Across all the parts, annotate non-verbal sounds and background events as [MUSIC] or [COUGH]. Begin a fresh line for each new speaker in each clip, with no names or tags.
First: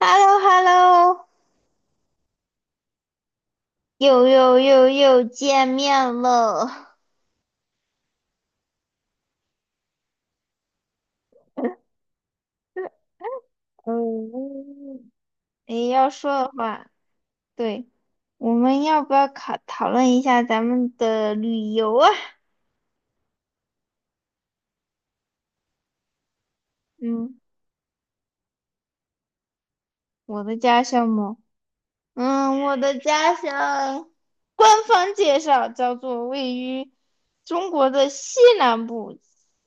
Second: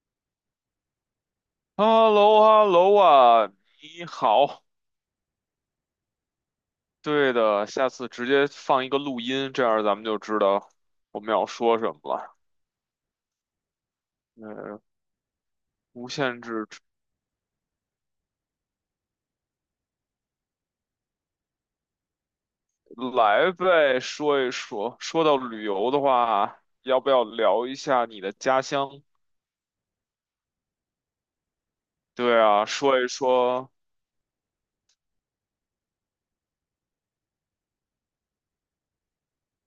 h e l l o h e l l o
h e l l o h e l l o 啊，你
又又
好。
又又见面了。
对的，下次直接放一个录音，这样咱们就知道我们要说什么了。
[LAUGHS]
嗯，
嗯，诶，
无
要说
限
的
制，
话，对，我们要不要讨论一下咱们的旅游啊？
来呗，说一说。说到旅游的话，要不要
嗯，
聊一下你的家乡？
我的家乡吗？
对啊，
我的
说一
家
说，
乡，官方介绍叫做位于中国的西南部，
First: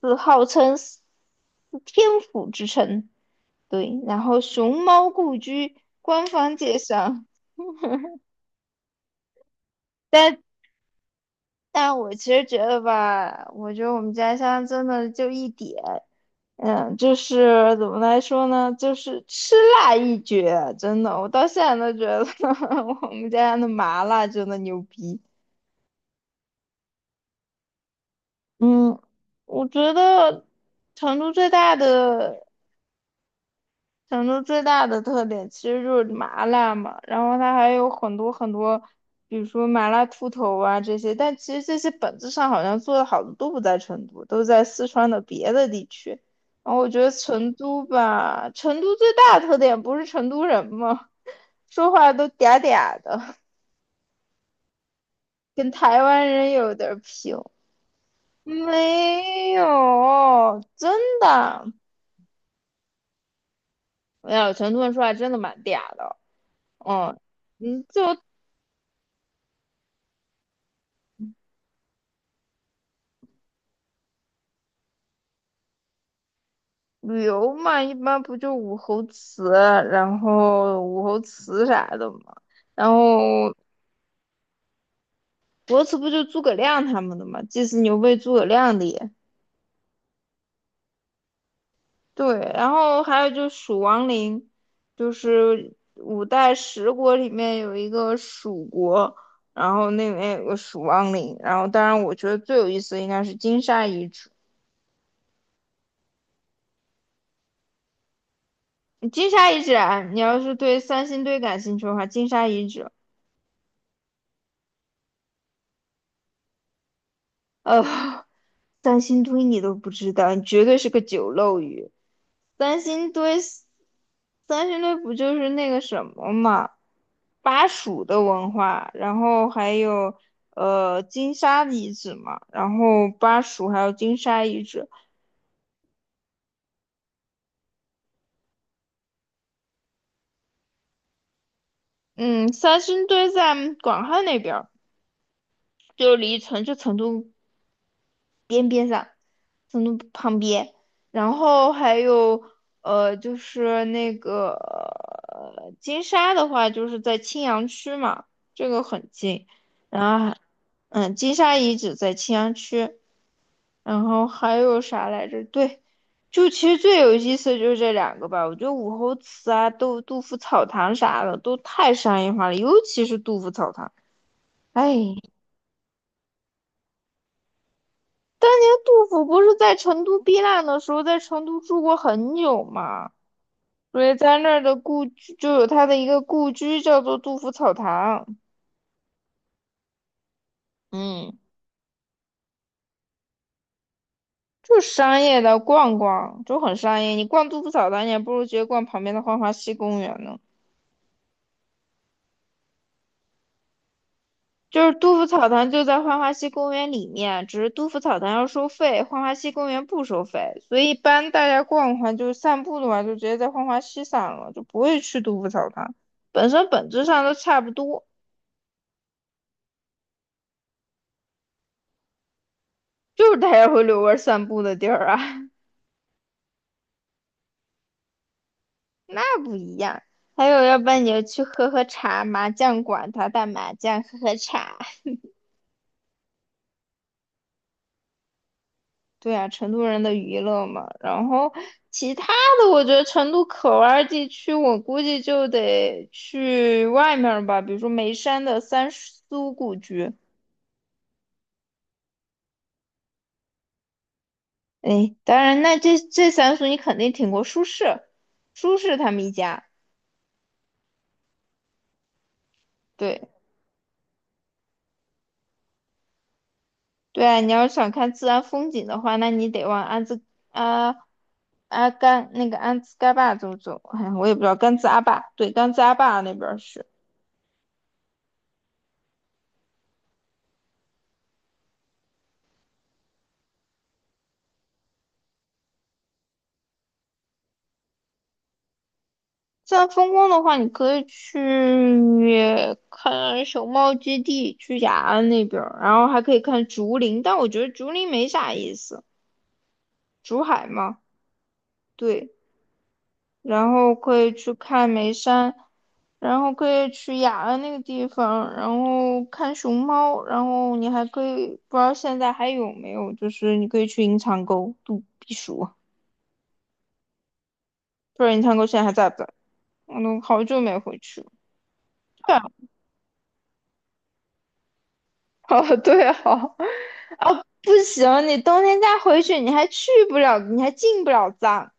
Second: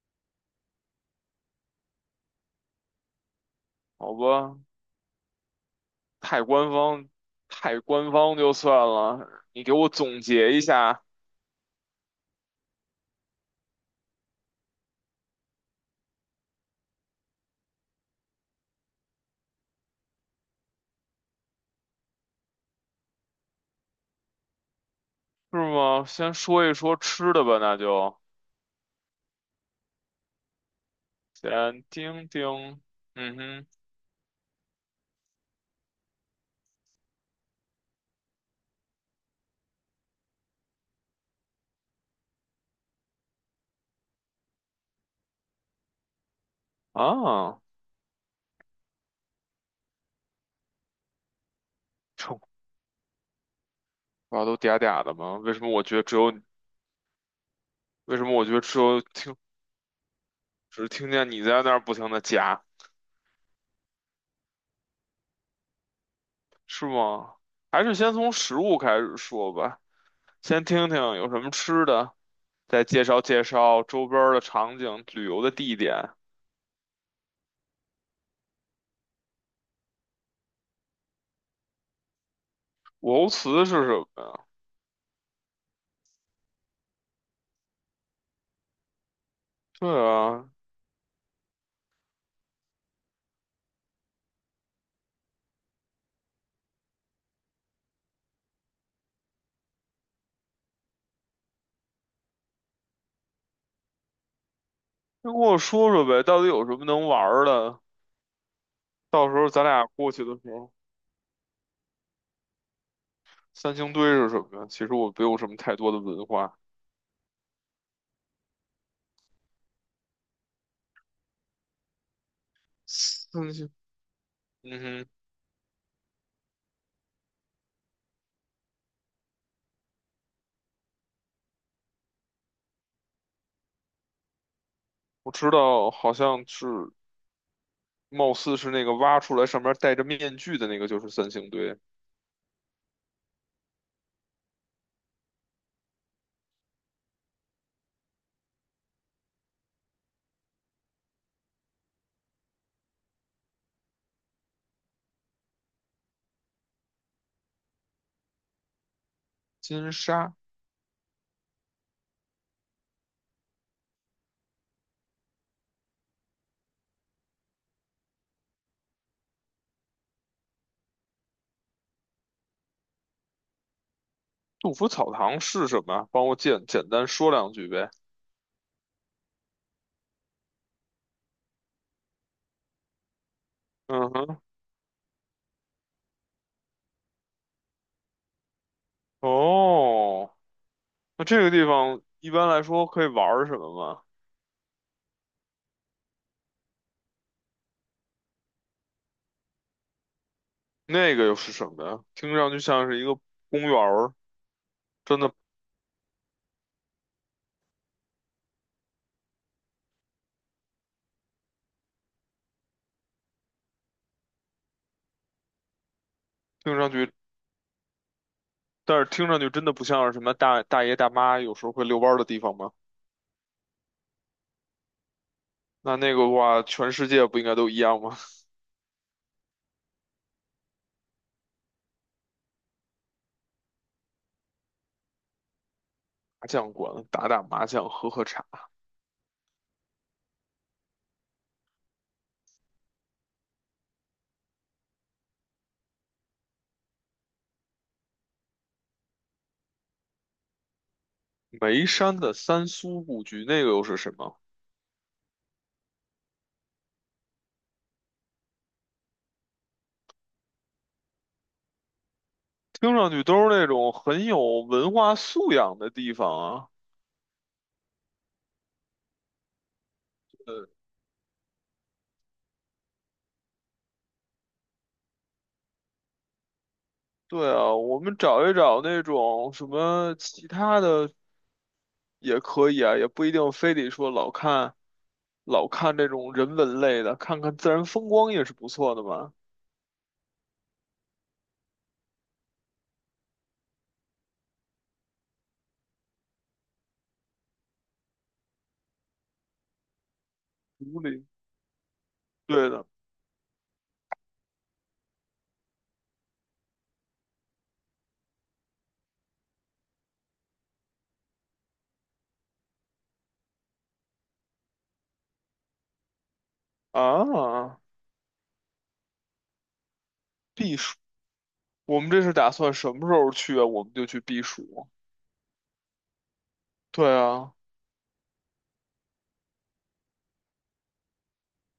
是号称天府之城。对，
好
然后
吧，
熊猫故居，官
太
方
官
介
方，
绍。
太官方就算了。你给我总
但
结一下，
但我其实觉得吧，我觉得我们家乡真的就一点，就是怎么来说呢，就是吃辣一绝，真的，我到现在都觉得 [LAUGHS] 我们家乡的麻辣真的牛逼。
是吗？先说一说吃的吧，那就
嗯，我觉得成都最大
先听
的
听，嗯哼。
成都最大的特点其实就是麻辣嘛，然后它还有很多很多，比如说麻辣兔头啊这些，但其实这些本质上好像做的好的都不在成都，都在四川的别的地区。然后我觉得成
啊，
都吧，成都最大的特点不是成都人吗？说话都
臭，
嗲嗲的，
瓜都嗲嗲的吗？
跟台湾人有点儿拼。
为什么我觉得只有听
没有，
只
真
听见你在
的
那儿不停的夹，
没有。成都人说话真的蛮嗲的，
是
嗯
吗？还
嗯。
是先从食物开始说吧，先听听有什么吃的，再介绍介绍周边儿的场景、旅游的地点。
旅游嘛，一般不就武侯祠，然后武侯祠啥的嘛，然
武侯
后
祠是什么呀？
国祠不就诸葛亮他们的嘛，祭祀牛背诸葛亮的也
对啊，
对，然后还有就蜀王陵，就是五代十国里面有一个蜀国，然后那里面有个蜀王陵，然后当然我觉得最有意思的应该是金沙遗址，
先跟我说说呗，到底有什么能玩儿的？到
金
时候
沙遗
咱
址
俩
啊，
过
你
去的
要
时
是
候，
对三星堆感兴趣的话，金沙遗址，
三星堆是什么呀？其实我没有什么太多的文化。
呃。三星堆你都不知道，你绝对是个酒漏鱼。三星堆，
三星，
三星
嗯
堆
哼。
不就是那个什么嘛，巴蜀的文化，然后还有金沙遗址嘛，然后巴蜀还有金沙遗址。
我知道，好像是，貌似是那个挖出来上面戴着面具的那个，就是三星堆
嗯，三星堆在广汉那边儿，就离成都边上，成都旁边，然后还有就是那个金沙的话，就是在青羊区嘛，这个很近。
金
然后
沙
还，金沙遗址在青羊区，然后还有啥来着？对，就其实最有意思的就是这两个吧。我觉得武侯祠啊、杜甫草堂啥的都太商业化了，尤其是杜甫草堂，
杜甫
哎。
草堂是什么？帮我简简单说两句呗。
当年杜甫不是在成都避难的时候，在成都住过很久嘛，所
嗯
以在
哼，
那儿的故居就有他的一个故居，叫做杜甫草堂。
哦，那
嗯，
这个地方一般来说可以玩儿什么吗？
就商业的逛逛，就很商业。你逛杜甫草堂，你还不如直接逛旁边的浣花溪公园呢。
那个又是什么呀？听上去像是一个公园儿，
就是杜
真
甫
的
草堂就在浣花溪公园里面，只是杜甫草堂要收费，浣花溪公园不收费，所以一般大家逛逛就是散步的话，就直接在浣花溪散了，就不会去杜甫草堂。本身
听
本
上
质
去，
上都差不多。
但是听上去真的不像是什么大大爷大妈有时候会遛弯儿的地方吗？
就是大家会遛弯儿散步的地儿啊，[LAUGHS]
那个的话，全世界不应该都一样吗？
那不一样。还有，要不然你就去喝喝茶，麻将馆打打麻将，喝喝茶。
麻将馆打打麻将，喝喝茶。
对啊，成都人的娱乐嘛。然后其他的，我觉得成都可玩儿地区，我估计就得去外面儿吧，比如说眉山的三苏故居。
眉山的三苏故居，那个又是什么？
哎，当然，那这三苏你肯定听过，苏轼，苏轼他们一家。
听上
对，
去都是那种很有文化素养的地方啊。
对啊，你要是想看自然风景的话，那你得往安子
呃，
阿阿甘那个安兹盖坝走走。哎呀我也不知道甘孜阿坝，对，甘孜阿坝那边儿是
对啊，我们找一找那种什么其他的也可以啊，也不一定非得说老看这种人文类的，看看自然风光也是不错的嘛。
自然风光的话，你可以去看熊猫基地、去雅安那边儿，然后还可以看竹林，但我觉得竹林没啥意思，竹海
竹
嘛，
林，
对。
对的
然后可以去看眉山，然后可以去雅安那个地方，然后看熊猫，然后你还可以不知道现在还有没有，就是你可以去银长沟度避暑，
啊，
不知道银长沟现在还在不在？我都好久
避
没回
暑。
去了。
我们这是
对啊，
打算什么时候去啊？我们就去避暑。
[LAUGHS] 哦对啊，
对
[LAUGHS]
啊，
不行，你冬天再回去，你还去不了，你还进不了藏，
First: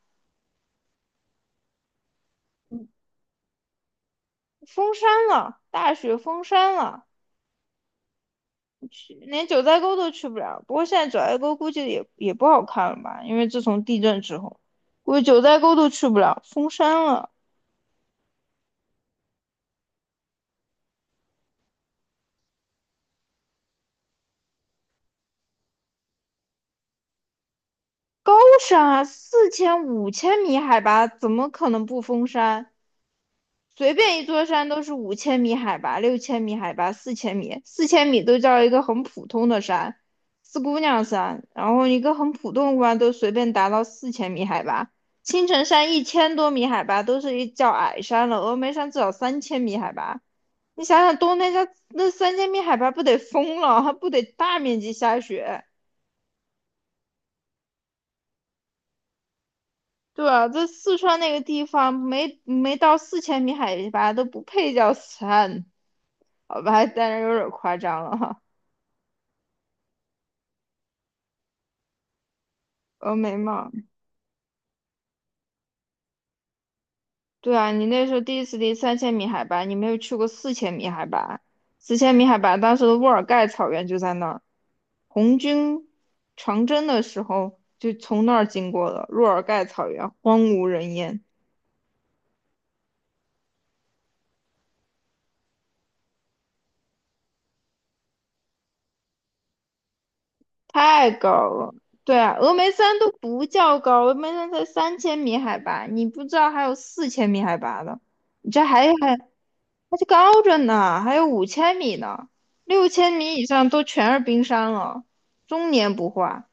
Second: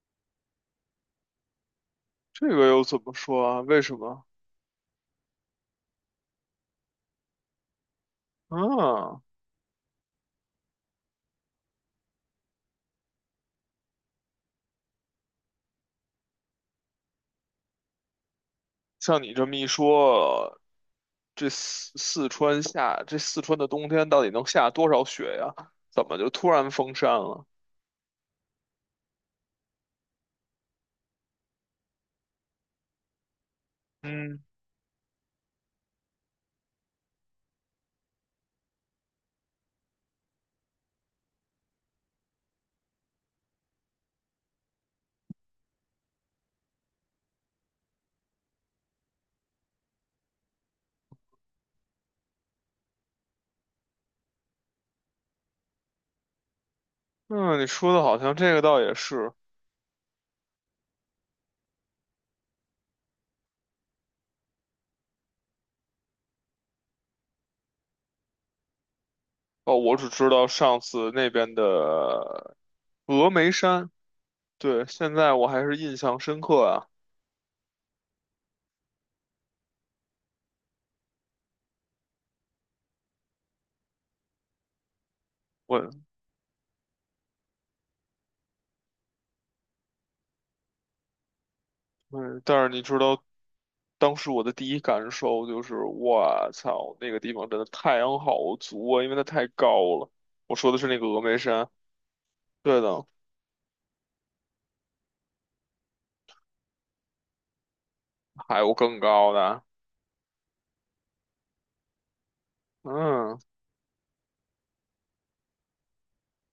这个又
嗯
怎么说啊？为什么？
封山了，大雪封山了。
啊？
连九寨沟都去不了。不过现在九寨沟估计也不好看了吧？因为自从地震之后，估计九寨沟都去不了，封山了。
像你这么一说，这四川的冬天到底能下多少雪呀？怎么就突然封山了？
高山啊，四千五千米海拔，怎么可能不封山？随便一
嗯，
座山都是五千米海拔、6000米海拔、四千米，四千米都叫一个很普通的山，四姑娘山。然后一个很普通的山都随便达到四千米海拔，青城山1000多米海拔都是一叫矮山了，峨眉山至少三千米海拔。你想想冬天家那三千米海拔不得疯了，还不得大面积下雪？
嗯，你说的好像这个倒也是
对啊，这四川那个地方没到四千米海拔都不配叫山，好吧，当然有点夸张了哈。
哦。我只知道上次那边的
峨
峨
眉
眉
嘛，
山，对，现在我还是印象深刻啊。
对啊，你那时候第一次离三千米海拔，你没有去过四千米海拔，四千米海拔当时的乌尔盖草原就在那儿，红军
我，
长征的时候就从那儿经过了，乌尔盖草原荒无人烟，
嗯，但是你知道当时我的第一感受就是，我操，那个地方真的太阳好足啊，因为它太高了。我说的是那个
太
峨眉
高
山，
了。对啊，峨眉
对
山
的。
都不叫高，峨眉山才三千米海拔，你不知道还有四千米海拔的，你
还
这
有
还
更
还
高的，
那就高着呢，还有五千米呢，六千米
嗯，
以上都全是冰山了，终年不化。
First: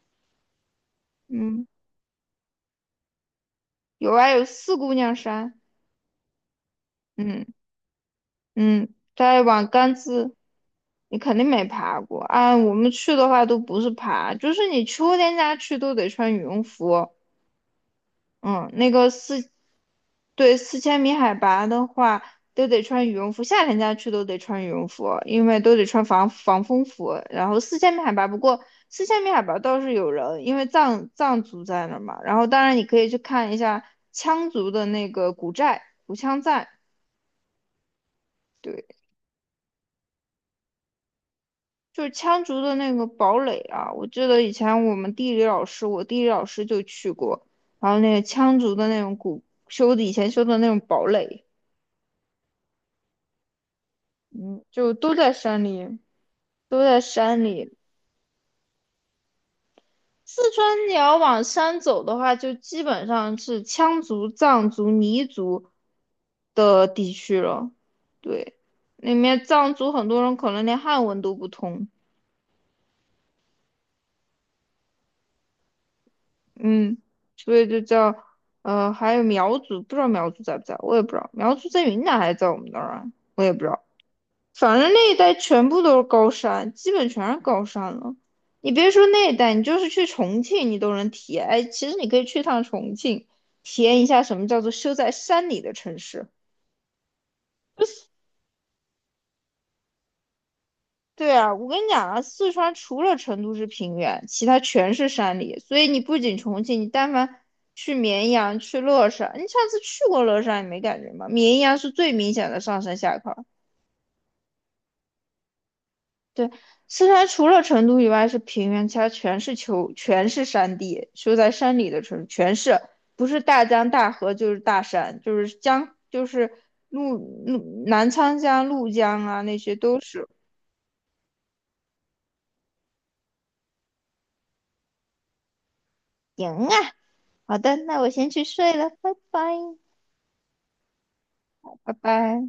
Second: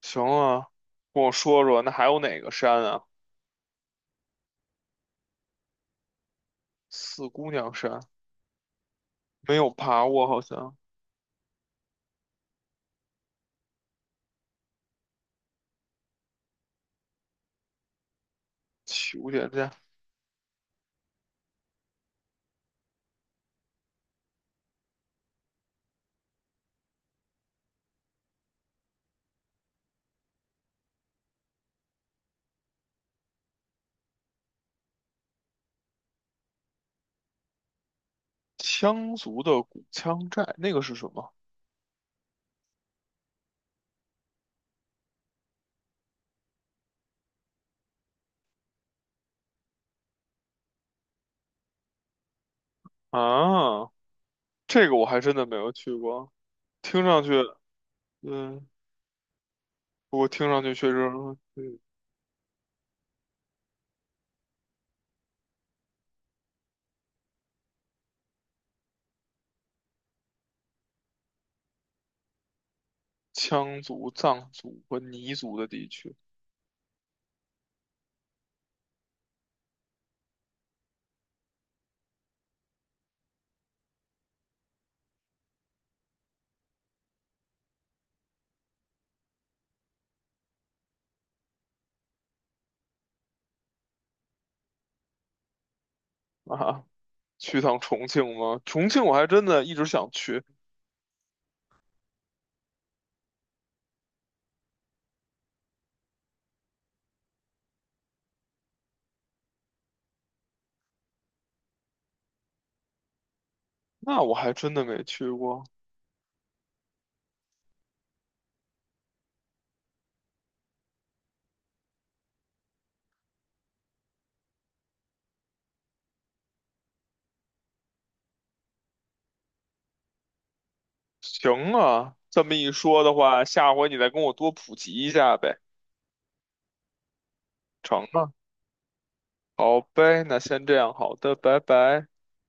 行啊，跟我说
嗯，
说，那还有哪个山啊？
有啊，有四姑娘山，
四
嗯
姑娘山
嗯，再
没
往
有
甘
爬过，
孜，
好像
你肯定没爬过。啊。我们去的话都不是爬，就是你秋天家去都得穿羽绒服，嗯，那个
求点
四，
赞。
对，四千米海拔的话，都得穿羽绒服，夏天家去都得穿羽绒服，因为都得穿防风服。然后四千米海拔，不过四千米海拔倒是有人，因为藏族在那儿嘛。然后当然你可以去看一下羌族的那个古寨、古羌寨，对，
羌族的古羌寨那个是什么
就是羌族的那个堡垒啊。我记得以前我地理老师就去过，然后那个羌族的那种古修的以前修的那种堡垒。
啊？
嗯，
这
就
个我
都
还
在
真的没
山
有去
里，
过，
都在
听上去，
山里。
嗯，不过
四
听上去
川
确
你
实，
要往
嗯
山走的话，就基本上是羌族、藏族、彝族的地区了。对，那面藏族很多人可能连汉文都不通，
羌族、藏族和彝族的地区
嗯，所以就叫还有苗族，不知道苗族在不在，我也不知道，苗族在云南还是在我们那儿啊，我也不知道。反正那一带全部都是高山，基本全是高山了。你别说那一带，你就是去重庆，你都能体验。哎，其实你可以去趟重庆，体验一下什么叫做修在山里的城市。
啊，去趟重庆吗？重庆我还真的一直想去，
对啊，我跟你讲啊，四川除了成都是平原，其他全是山里。所以你不仅重庆，你但凡去绵阳、去乐山，你上次去过乐山，你没感觉吗？绵阳是最明显的上山下坡。
那我还真的没去过。
对，四川除了成都以外是平原，其他全是丘，全是山地，修在山里的城全是，不是大江大河就是大山，就是江，就是怒怒南沧江、怒江啊，那些都是。
行啊，这么一说的话，下回你再跟我多普及一下呗，
行啊，好的，那
成
我先
啊，
去睡了，拜拜，
好呗，那先这样，好的，拜
拜
拜。
拜。